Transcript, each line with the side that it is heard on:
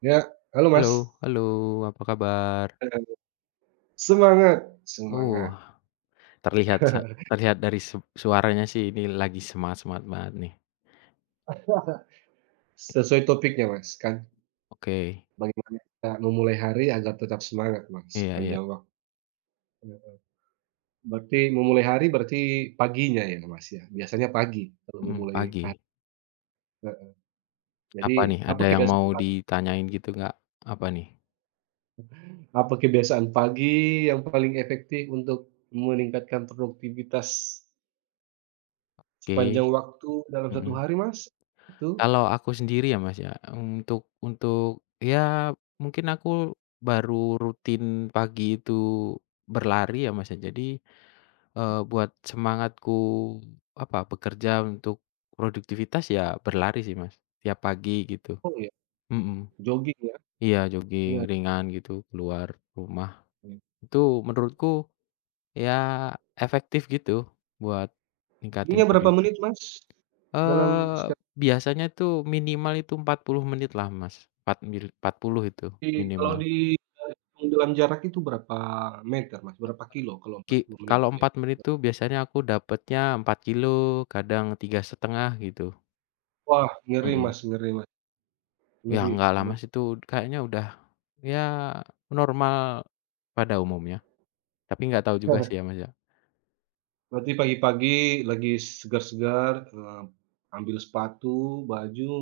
right: Ya, halo
left: Halo
right: Mas.
left: halo, apa kabar?
right: Eee, semangat semangat.
left: Uh, terlihat sa terlihat dari suaranya sih ini lagi semangat-semangat banget nih.
right: Sesuai topiknya Mas, kan
left: Oke,
right: bagaimana kita memulai hari agar tetap semangat Mas,
left: iya iya,
right: panjang waktu. Berarti memulai hari berarti paginya ya Mas ya? Biasanya pagi kalau
left: mhm,
right: memulai
left: pagi.
right: hari heeh. Jadi
left: Apa nih,
right: apa
left: ada yang
right: kebiasaan
left: mau
right: pagi
left: ditanyain gitu nggak? Apa nih?
right: apa kebiasaan pagi yang paling efektif untuk meningkatkan produktivitas
left: Oke,
right: sepanjang waktu dalam satu
left: mhm.
right: hari Mas? Itu?
left: Kalau aku sendiri ya, Mas, ya, untuk untuk ya mungkin aku baru rutin pagi itu berlari ya, Mas, ya, jadi buat semangatku, apa, bekerja untuk produktivitas ya berlari sih, Mas, tiap pagi gitu.
right: Oh ya,
left: Mhm.
right: jogging ya?
left: Iya,
right: Iya.
left: jogging ringan gitu keluar rumah. Itu menurutku ya efektif gitu buat ningkatin
right: Jadinya berapa
left: produktivitas.
right: menit, Mas? Dalam
left: Eee, biasanya tuh minimal itu 40 menit lah, Mas, empat mil 40 itu
right: sekali kalau
left: minimal.
right: dihitung dalam jarak itu berapa meter, Mas? Berapa kilo kalau 40 menit?
left: Kalau
right: Iya.
left: 4 menit tuh biasanya aku dapatnya 4 kilo kadang tiga setengah gitu.
right: Wah, ngeri,
left: Mhm.
right: Mas ngeri, Mas,
left: Ya
right: ngeri.
left: nggak lama
right: Ber
left: sih itu kayaknya udah, ya normal pada umumnya, tapi nggak tahu juga sih ya, Mas, ya.
right: berarti pagi-pagi lagi segar-segar, ambil sepatu, baju,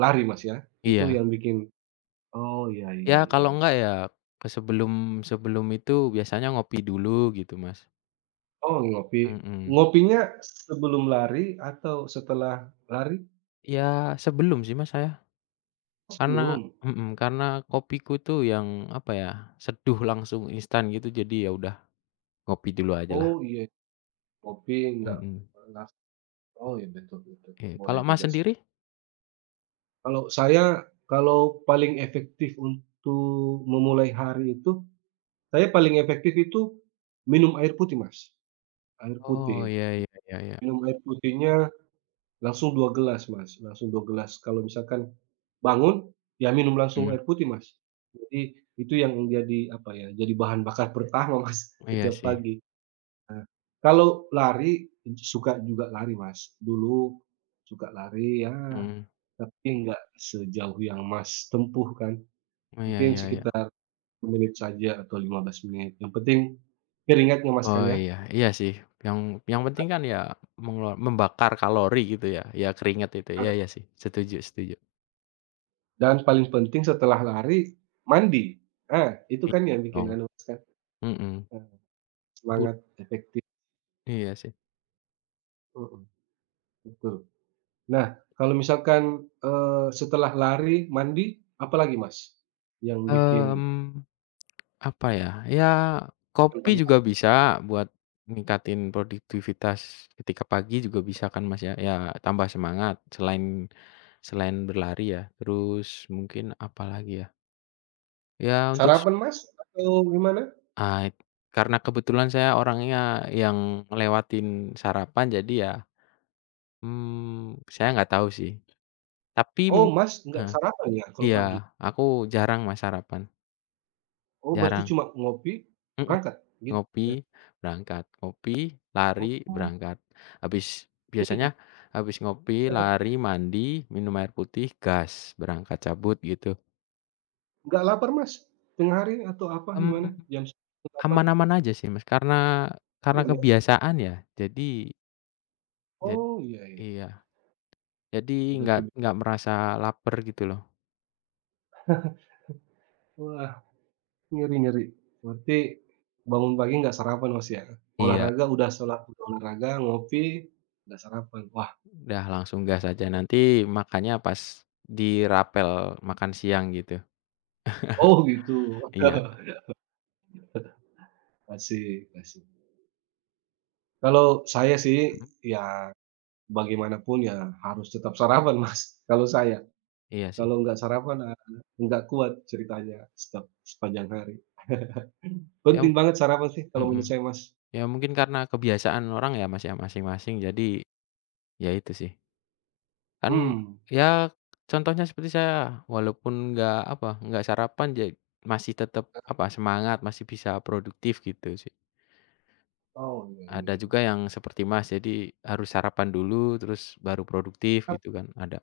right: lari, Mas, ya? Itu
left: Iya.
right: yang bikin oh, iya iya
left: Ya
right: iya,
left: kalau
right: iya.
left: nggak ya ke sebelum sebelum itu biasanya ngopi dulu gitu, Mas.
right: Oh, ngopi.
left: Mhm.
right: Ngopinya sebelum lari atau setelah lari?
left: Ya sebelum sih, Mas, saya. Karena
right: Sebelum?
left: mhm, karena kopiku tuh yang apa ya, seduh langsung instan gitu jadi ya udah ngopi dulu ajalah.
right: Oh, iya. Ngopi nggak
left: Mhm.
right: oh, iya, betul betul.
left: Iya,
right: Boleh
left: kalau Mas
right: juga sih.
left: sendiri?
right: Kalau saya, kalau paling efektif untuk memulai hari itu, saya paling efektif itu minum air putih, Mas. Air
left: Oh,
right: putih.
left: iya iya iya iya.
right: Minum air putihnya langsung 2 gelas, Mas, langsung 2 gelas. Kalau misalkan bangun, ya minum langsung
left: Mhm,
right: air putih, Mas. Jadi itu yang jadi, apa ya, jadi bahan bakar pertama, Mas,
left: iya
right: setiap
left: sih.
right: pagi. Nah, kalau lari, suka juga lari, Mas. Dulu suka lari, ya.
left: Mhm.
right: Tapi nggak sejauh yang Mas tempuh kan,
left: Iya
right: mungkin
left: iya iya.
right: sekitar 10 menit saja atau 15 menit, yang penting keringatnya Mas kan
left: Oh
right: ya?
left: iya iya sih yang yang penting kan ya membakar kalori gitu ya, ya keringat itu iya
right: Heeh,
left: iya sih setuju setuju.
right: dan paling penting setelah lari, mandi. Ah, itu
left: Iya
right: kan yang
left: dong,
right: bikin anu Mas kan,
left: mhm,
right: eee,
left: tut
right: semangat, efektif,
left: iya sih,
right: mhm, betul. Nah, kalau misalkan, setelah lari, mandi, apalagi Mas, yang bikin
left: mmm, apa ya, ya
right: kalau
left: kopi
right: pagi
left: juga
right: hari?
left: bisa buat ningkatin produktivitas ketika pagi juga bisa kan Mas ya, ya tambah semangat selain selain berlari ya terus mungkin apa lagi ya, ya untuk s
right: Sarapan Mas atau gimana?
left: ah, karena kebetulan saya orangnya yang ngelewatin sarapan jadi ya saya nggak tahu sih, tapi
right: Oh
left: mung
right: Mas nggak
left: heeh,
right: sarapan ya kalau
left: iya,
right: pagi?
left: aku jarang, Mas, sarapan,
right: Oh berarti
left: jarang,
right: cuma ngopi,
left: mhm,
right: berangkat gitu?
left: ngopi, berangkat, ngopi, lari,
right: Oh,
left: berangkat, habis biasanya
right: beda?
left: habis ngopi, lari, mandi, minum air putih, gas, berangkat, cabut, gitu.
right: Nggak lapar, Mas? Tengah hari atau apa gimana?
left: Mmm,
right: Jam 9 lapar?
left: aman-aman aja sih, Mas, karena
right: Belum ya?
left: kebiasaan ya, jadi jad
right: Oh, iya iya,
left: iya, jadi
right: udah keb
left: nggak merasa laper gitu loh.
right: wah, ngeri ngeri. Berarti bangun pagi nggak sarapan, Mas, ya?
left: Iya.
right: Olahraga udah sholat udah olahraga, ngopi, nggak sarapan. Wah,
left: Udah langsung gas aja, nanti makannya pas di rapel makan siang gitu.
right: oh gitu.
left: Iya,
right: Asik asik. Kalau saya sih,
left: mhm,
right: ya bagaimanapun ya harus tetap sarapan, Mas, kalau saya.
left: iya sih.
right: Kalau nggak sarapan, nggak kuat ceritanya setiap sepanjang hari.
left: Ya
right: Penting banget sarapan sih kalau
left: mhm,
right: menurut saya, Mas.
left: ya mungkin karena kebiasaan orang ya, Mas, ya, masing-masing jadi ya itu sih. Kan
right: Mhm.
left: ya contohnya seperti saya, walaupun nggak apa, nggak sarapan masih tetap apa, semangat, masih bisa produktif gitu sih.
right: Oh, iya iya
left: Ada juga
right: iya.
left: yang seperti Mas, jadi harus sarapan dulu terus baru produktif
right: Ap
left: gitu kan ada.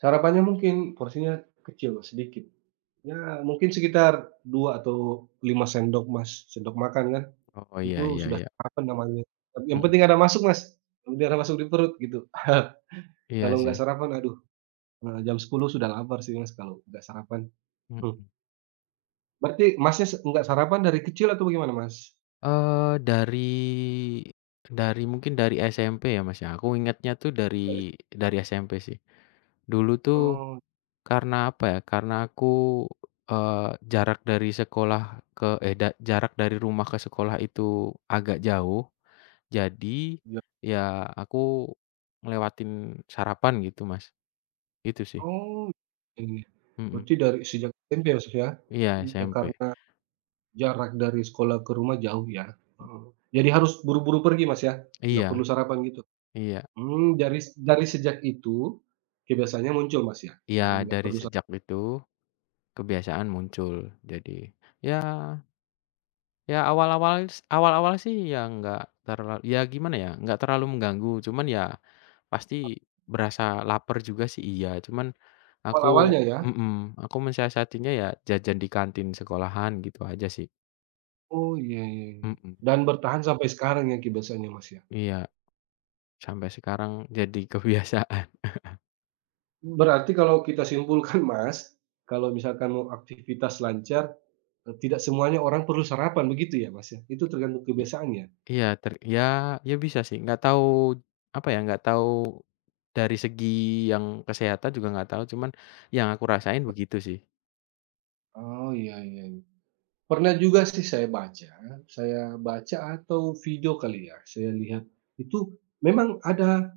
right: sarapannya mungkin porsinya kecil, sedikit. Ya mungkin sekitar 2 atau 5 sendok, Mas, sendok makan kan,
left: Oh oh, iya
right: itu
left: iya
right: sudah
left: iya,
right: sarapan namanya. Tapi yang
left: mhm,
right: penting ada masuk, Mas, yang penting ada masuk di perut gitu.
left: iya
right: Kalau
left: sih,
right: nggak sarapan, aduh, jam 10 sudah lapar sih, Mas, kalau nggak sarapan. Hmm,
left: mhm.
right: berarti Masnya se nggak sarapan dari kecil atau bagaimana, Mas?
left: Eee, dari mungkin dari SMP ya, Mas, ya, aku ingatnya tuh
right: Dari
left: dari SMP sih. Dulu tuh
right: oh.
left: karena apa ya, karena aku, jarak dari rumah ke sekolah itu agak jauh, jadi ya aku ngelewatin sarapan gitu, Mas, itu sih.
right: Oh, iya.
left: Mhm,
right: Berarti dari sejak SMP ya, Mas, ya?
left: iya
right: Ya
left: SMP.
right: karena jarak dari sekolah ke rumah jauh ya? Heeh. Jadi harus buru-buru pergi, Mas, ya? Nggak perlu
left: Iya
right: sarapan gitu?
left: iya
right: Mmm, dari sejak itu kebiasaannya muncul, Mas, ya?
left: iya,
right: Jadi nggak
left: dari
right: perlu sarapan.
left: sejak itu kebiasaan muncul. Jadi ya awal-awal sih ya nggak terlalu ya gimana ya, nggak terlalu mengganggu, cuman ya pasti berasa lapar juga sih iya, cuman aku
right: Awal-awalnya ya?
left: mhm, aku mensiasatinya ya jajan di kantin sekolahan gitu aja sih.
right: Oh, iya iya iya.
left: Mhm,
right: Dan bertahan sampai sekarang ya kebiasaannya, Mas, ya?
left: iya, sampai sekarang jadi kebiasaan.
right: Berarti kalau kita simpulkan, Mas, kalau misalkan mau aktivitas lancar, tidak semuanya orang perlu sarapan begitu ya, Mas, ya? Itu tergantung
left: I
right: kebiasaan ya?
left: iya ter ya ya bisa sih, nggak tahu apa ya, nggak tahu dari segi yang kesehatan juga nggak tahu, cuman yang aku rasain begitu sih.
right: Oh, iya iya iya. Pernah juga sih saya baca atau video kali ya, saya lihat, itu memang ada,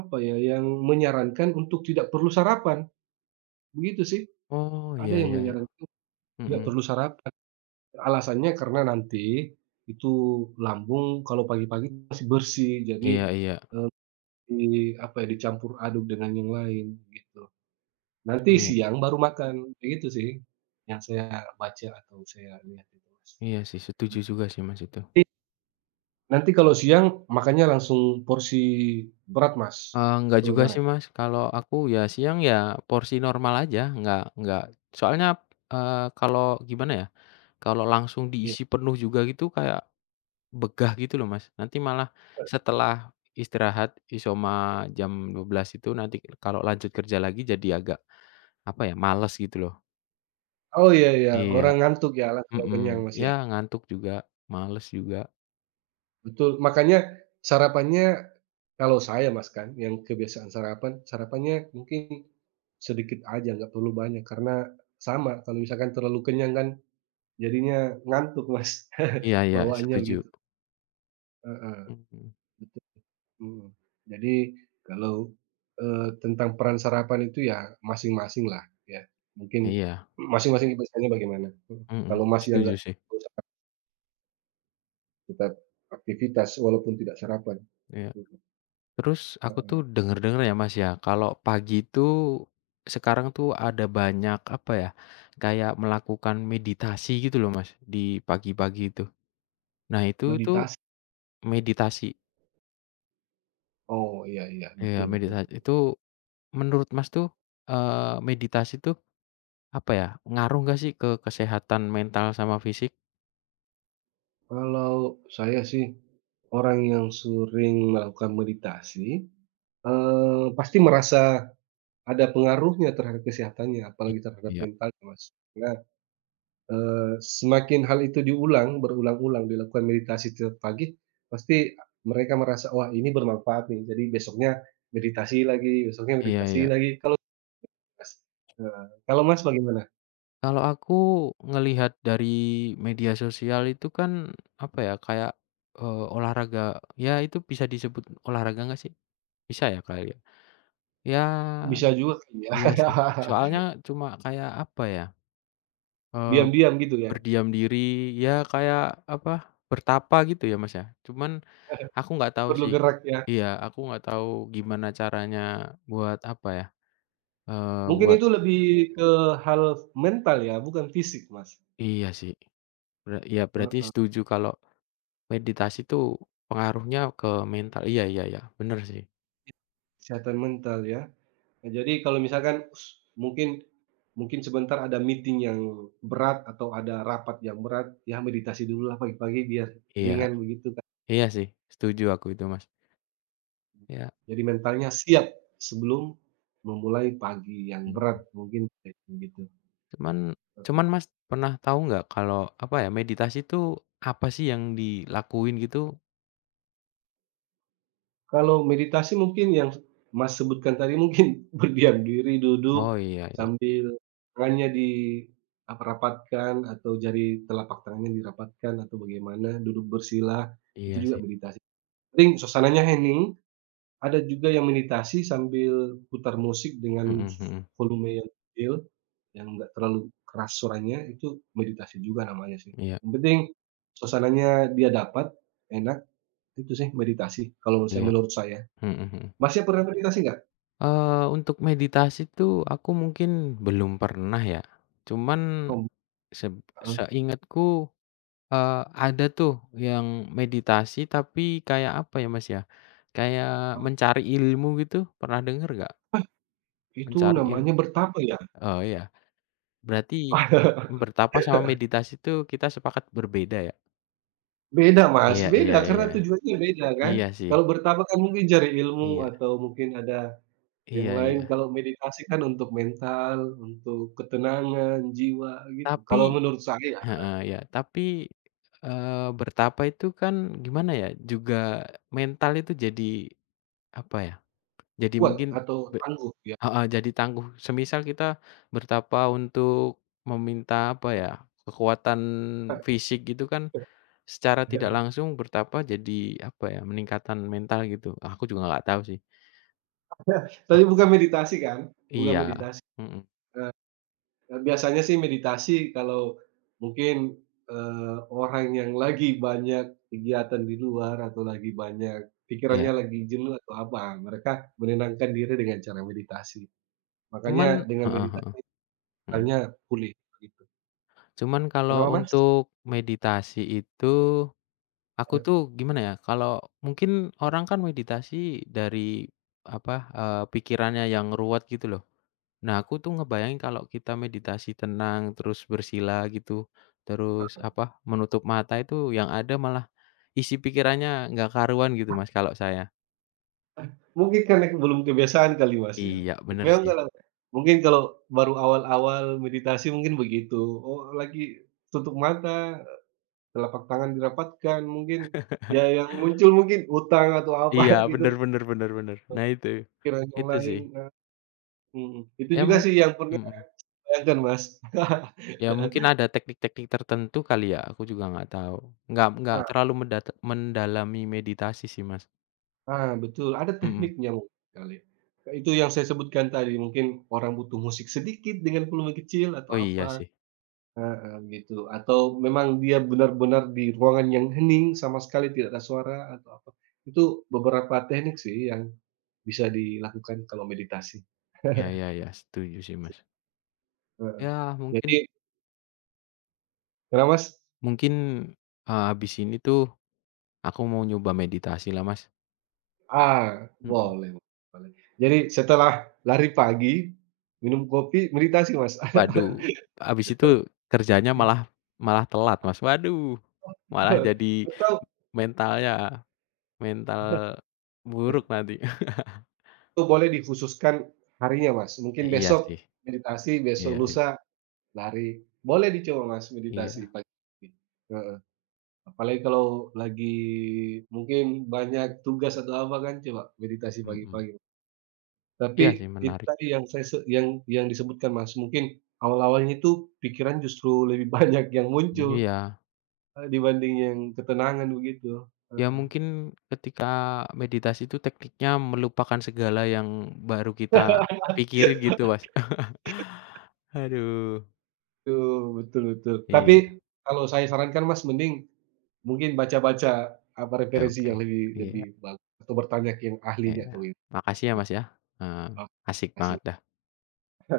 right: apa ya, yang menyarankan untuk tidak perlu sarapan, begitu sih.
left: Oh, iya
right: Ada yang
left: iya iya,
right: menyarankan tidak
left: mhm,
right: perlu sarapan, alasannya karena nanti itu lambung kalau pagi-pagi masih bersih, jadi
left: iya iya,
right: di, apa ya, dicampur aduk dengan yang lain, gitu. Nanti
left: oh ya.
right: siang baru makan, begitu sih, yang saya baca atau saya lihat itu, Mas.
left: Iya sih, setuju juga sih, Mas, itu.
right: Nanti kalau siang makannya langsung porsi berat, Mas,
left: Enggak
right: atau
left: juga
right: gimana?
left: sih, Mas, kalau aku ya siang ya porsi normal aja, enggak soalnya, eee, kalau gimana ya, kalau langsung
right: Iya.
left: diisi penuh juga gitu kayak begah gitu loh, Mas. Nanti malah setelah istirahat isoma jam dua belas itu nanti kalau lanjut kerja lagi jadi agak, apa ya, males gitu loh.
right: E oh, iya iya,
left: Iya,
right: orang ngantuk ya la kalau
left: mhm,
right: kenyang, Mas,
left: ya
right: ya.
left: ngantuk juga, males juga.
right: Betul, makanya sarapannya kalau saya, Mas, kan yang kebiasaan sarapan, sarapannya mungkin sedikit aja, nggak perlu banyak, karena sama, kalau misalkan terlalu kenyang kan jadinya ngantuk, Mas,
left: Iya iya,
right: bawaannya
left: setuju.
right: gitu. Heeh,
left: Mhm,
right: betul. Mhm. Jadi kalau, tentang peran sarapan itu ya masing-masing lah ya, mungkin
left: iya,
right: masing-masing kebiasaannya bagaimana? Mhm.
left: mhm,
right: Kalau masih yang
left: setuju
right: nggak
left: sih,
right: tetap aktivitas walaupun tidak sarapan.
left: iya.
right: Mhm,
left: Terus aku tuh
right: heeh.
left: denger-denger ya, Mas, ya, kalau pagi tuh sekarang tuh ada banyak apa ya, kayak melakukan meditasi gitu loh, Mas, di pagi-pagi itu. Nah itu tuh
right: Meditasi,
left: meditasi
right: oh iya iya,
left: ya
right: betul betul.
left: meditasi itu menurut Mas tuh, eee, meditasi tuh apa ya, ngaruh nggak sih ke kesehatan mental sama fisik?
right: Kalau saya sih orang yang sering melakukan meditasi, pasti merasa ada pengaruhnya terhadap kesehatannya
left: I
right: apalagi terhadap
left: iya,
right: mentalnya Mas. Nah semakin hal itu diulang, berulang-ulang dilakukan meditasi tiap pagi, pasti mereka merasa, "Wah, ini bermanfaat nih." Jadi besoknya
left: iya
right: meditasi
left: iya.
right: lagi, kalau Mas heeh, kalau Mas bagaimana?
left: Kalau aku ngelihat dari media sosial itu kan, apa ya, kayak, olahraga ya itu bisa disebut olahraga nggak sih? Bisa ya kali ya? Ya,
right: Bisa juga kali ya?
left: iya sih. Soalnya cuma kayak, apa ya, eee,
right: Diam-diam gitu ya?
left: berdiam diri, ya kayak, apa, bertapa gitu ya, Mas, ya. Cuman aku nggak tahu
right: Perlu
left: sih
right: gerak ya?
left: iya, aku nggak tahu gimana caranya buat, apa ya, eee,
right: Mungkin
left: buat
right: itu lebih ke hal mental ya, bukan fisik, Mas.
left: iya sih, iya berarti
right: Heeh,
left: setuju kalau meditasi tuh pengaruhnya ke mental iya iya iya, bener sih.
right: kesehatan mental ya. Nah, jadi kalau misalkan us, mungkin mungkin sebentar ada meeting yang berat atau ada rapat yang berat, ya meditasi dululah pagi-pagi biar
left: Iya
right: ringan begitu, Kak.
left: iya sih, setuju aku itu, Mas. Iya,
right: Jadi mentalnya siap sebelum memulai pagi yang berat
left: mhm.
right: mungkin kayak begitu,
left: Cuman
right: heeh.
left: cuman Mas pernah tahu nggak kalau, apa ya, meditasi itu apa sih yang dilakuin gitu?
right: Kalau meditasi mungkin yang Mas sebutkan tadi mungkin berdiam diri, duduk
left: Oh, iya iya.
right: sambil tangannya dirapatkan atau jari telapak tangannya dirapatkan atau bagaimana, duduk bersila,
left: Iya
right: itu juga
left: sih.
right: meditasi. Penting suasananya hening. Ada juga yang meditasi sambil putar musik
left: Mhm
right: dengan
left: mhm.
right: volume yang kecil, yang enggak terlalu keras suaranya, itu meditasi juga namanya sih.
left: Iya
right: Yang penting suasananya dia dapat, enak, itu sih meditasi kalau menurut saya
left: iya.
right: menurut saya.
left: Mhm mhm.
right: Masnya pernah meditasi nggak?
left: Eee, untuk meditasi tuh aku mungkin belum pernah ya, cuman
right: Mmm,
left: seb
right: heeh.
left: seingatku Eee, ada tuh yang meditasi tapi kayak apa ya, Mas, ya, kayak
right: Oh,
left: mencari ilmu gitu, pernah denger nggak?
right: itu
left: Mencari il
right: namanya bertapa ya?
left: oh, iya, berarti bertapa sama meditasi itu kita sepakat berbeda ya?
right: Beda Mas,
left: Iya iya
right: beda
left: iya.
right: karena tujuannya beda kan.
left: Iya sih,
right: Kalau bertapa kan mungkin cari ilmu
left: iya
right: atau mungkin ada yang
left: iya
right: lain,
left: iya.
right: kalau meditasi kan untuk mental, untuk ketenangan jiwa gitu, kalau
left: Tapi
right: menurut saya ya,
left: heeh, iya, tapi, bertapa itu kan gimana ya, juga mental itu jadi apa ya, jadi
right: kuat
left: mungkin
right: atau
left: be
right: tangguh ya.
left: Heeh, jadi tangguh. Semisal kita bertapa untuk meminta, apa ya, kekuatan fisik gitu kan, secara tidak langsung bertapa jadi, apa ya, meningkatan mental gitu. Aku juga nggak tahu sih.
right: Tapi
left: Aku
right: bukan
left: tuh
right: meditasi kan? Bukan
left: iya,
right: meditasi.
left: mhm,
right: Biasanya sih meditasi kalau mungkin, orang yang lagi banyak kegiatan di luar atau lagi banyak
left: iya.
right: pikirannya lagi jenuh atau apa, mereka menenangkan diri dengan cara meditasi. Makanya
left: Cuman
right: dengan
left: heeh heeh,
right: meditasi
left: mhm.
right: mentalnya pulih, begitu.
left: Cuman kalau
right: Kenapa Mas?
left: untuk meditasi itu, aku tuh gimana ya, kalau mungkin orang kan meditasi dari, apa, pikirannya yang ruwet gitu loh. Nah, aku tuh ngebayangin kalau kita meditasi tenang, terus bersila gitu, terus apa, menutup mata itu yang ada malah isi pikirannya nggak karuan gitu, Mas, kalau saya.
right: Mungkin karena belum kebiasaan kali, Mas, ya.
left: Iya, bener
right: Memang
left: sih.
right: kalau mungkin kalau baru awal-awal meditasi mungkin begitu, oh lagi tutup mata, telapak tangan dirapatkan mungkin, ya yang muncul mungkin utang atau apa
left: Iya, bener
right: gitu,
left: bener bener bener. Nah
right: pikiran yang
left: itu
right: lain,
left: sih.
right: mhm. Itu
left: Ya
right: juga sih
left: mungkin
right: yang pernah bayangkan, Mas.
left: Ya mungkin ada teknik-teknik tertentu kali ya, aku juga nggak tahu. Nggak
right: Heeh,
left: terlalu mendalami meditasi sih, Mas.
right: ah, betul, ada
left: Mhm.
right: tekniknya mungkin kali. Itu yang saya sebutkan tadi, mungkin orang butuh musik sedikit dengan volume kecil atau
left: Oh iya
right: apa.
left: sih.
right: Heeh, gitu. Atau memang dia benar-benar di ruangan yang hening, sama sekali tidak ada suara atau apa. Itu beberapa teknik sih yang bisa dilakukan kalau meditasi.
left: Ya ya ya setuju sih, Mas.
right: Heeh.
left: Ya
right: Jadi
left: mungkin
right: kenapa Mas?
left: mungkin, habis ini tuh aku mau nyoba meditasi lah, Mas.
right: Ah,
left: Mhm.
right: boleh boleh. Jadi setelah lari pagi, minum kopi, meditasi, Mas.
left: Waduh, habis itu kerjanya
right: Gitu.
left: malah malah telat, Mas. Waduh, malah jadi
right: Atau
left: mentalnya mental buruk nanti.
right: atau boleh dikhususkan harinya, Mas. Mungkin
left: Eh, iya sih.
right: besok meditasi, besok
left: Iya iya
right: lusa lari. Boleh dicoba, Mas,
left: iya,
right: meditasi pagi. Heeh. Apalagi kalau lagi mungkin banyak tugas atau apa kan, coba meditasi
left: mhm.
right: pagi-pagi. Tapi
left: Iya sih
right: itu
left: menarik.
right: tadi yang saya se yang disebutkan Mas, mungkin awal-awalnya itu pikiran justru lebih banyak yang
left: Mmm,
right: muncul,
left: iya.
right: dibanding yang ketenangan begitu.
left: Ya
right: Heeh.
left: mungkin ketika meditasi itu tekniknya melupakan segala yang baru kita pikirin gitu, Mas. Aduh,
right: Betul betul betul. Tapi
left: iya.
right: kalau saya sarankan Mas mending mungkin baca-baca apa
left: Oke
right: referensi
left: oke.
right: yang lebih
left: Iya
right: lebih bagus atau bertanya ke yang ahlinya
left: iya.
right: atau ini.
left: Makasih ya,
right: Oke,
left: Mas, ya. Eee,
right: terima
left: asik banget
right: kasih.
left: dah.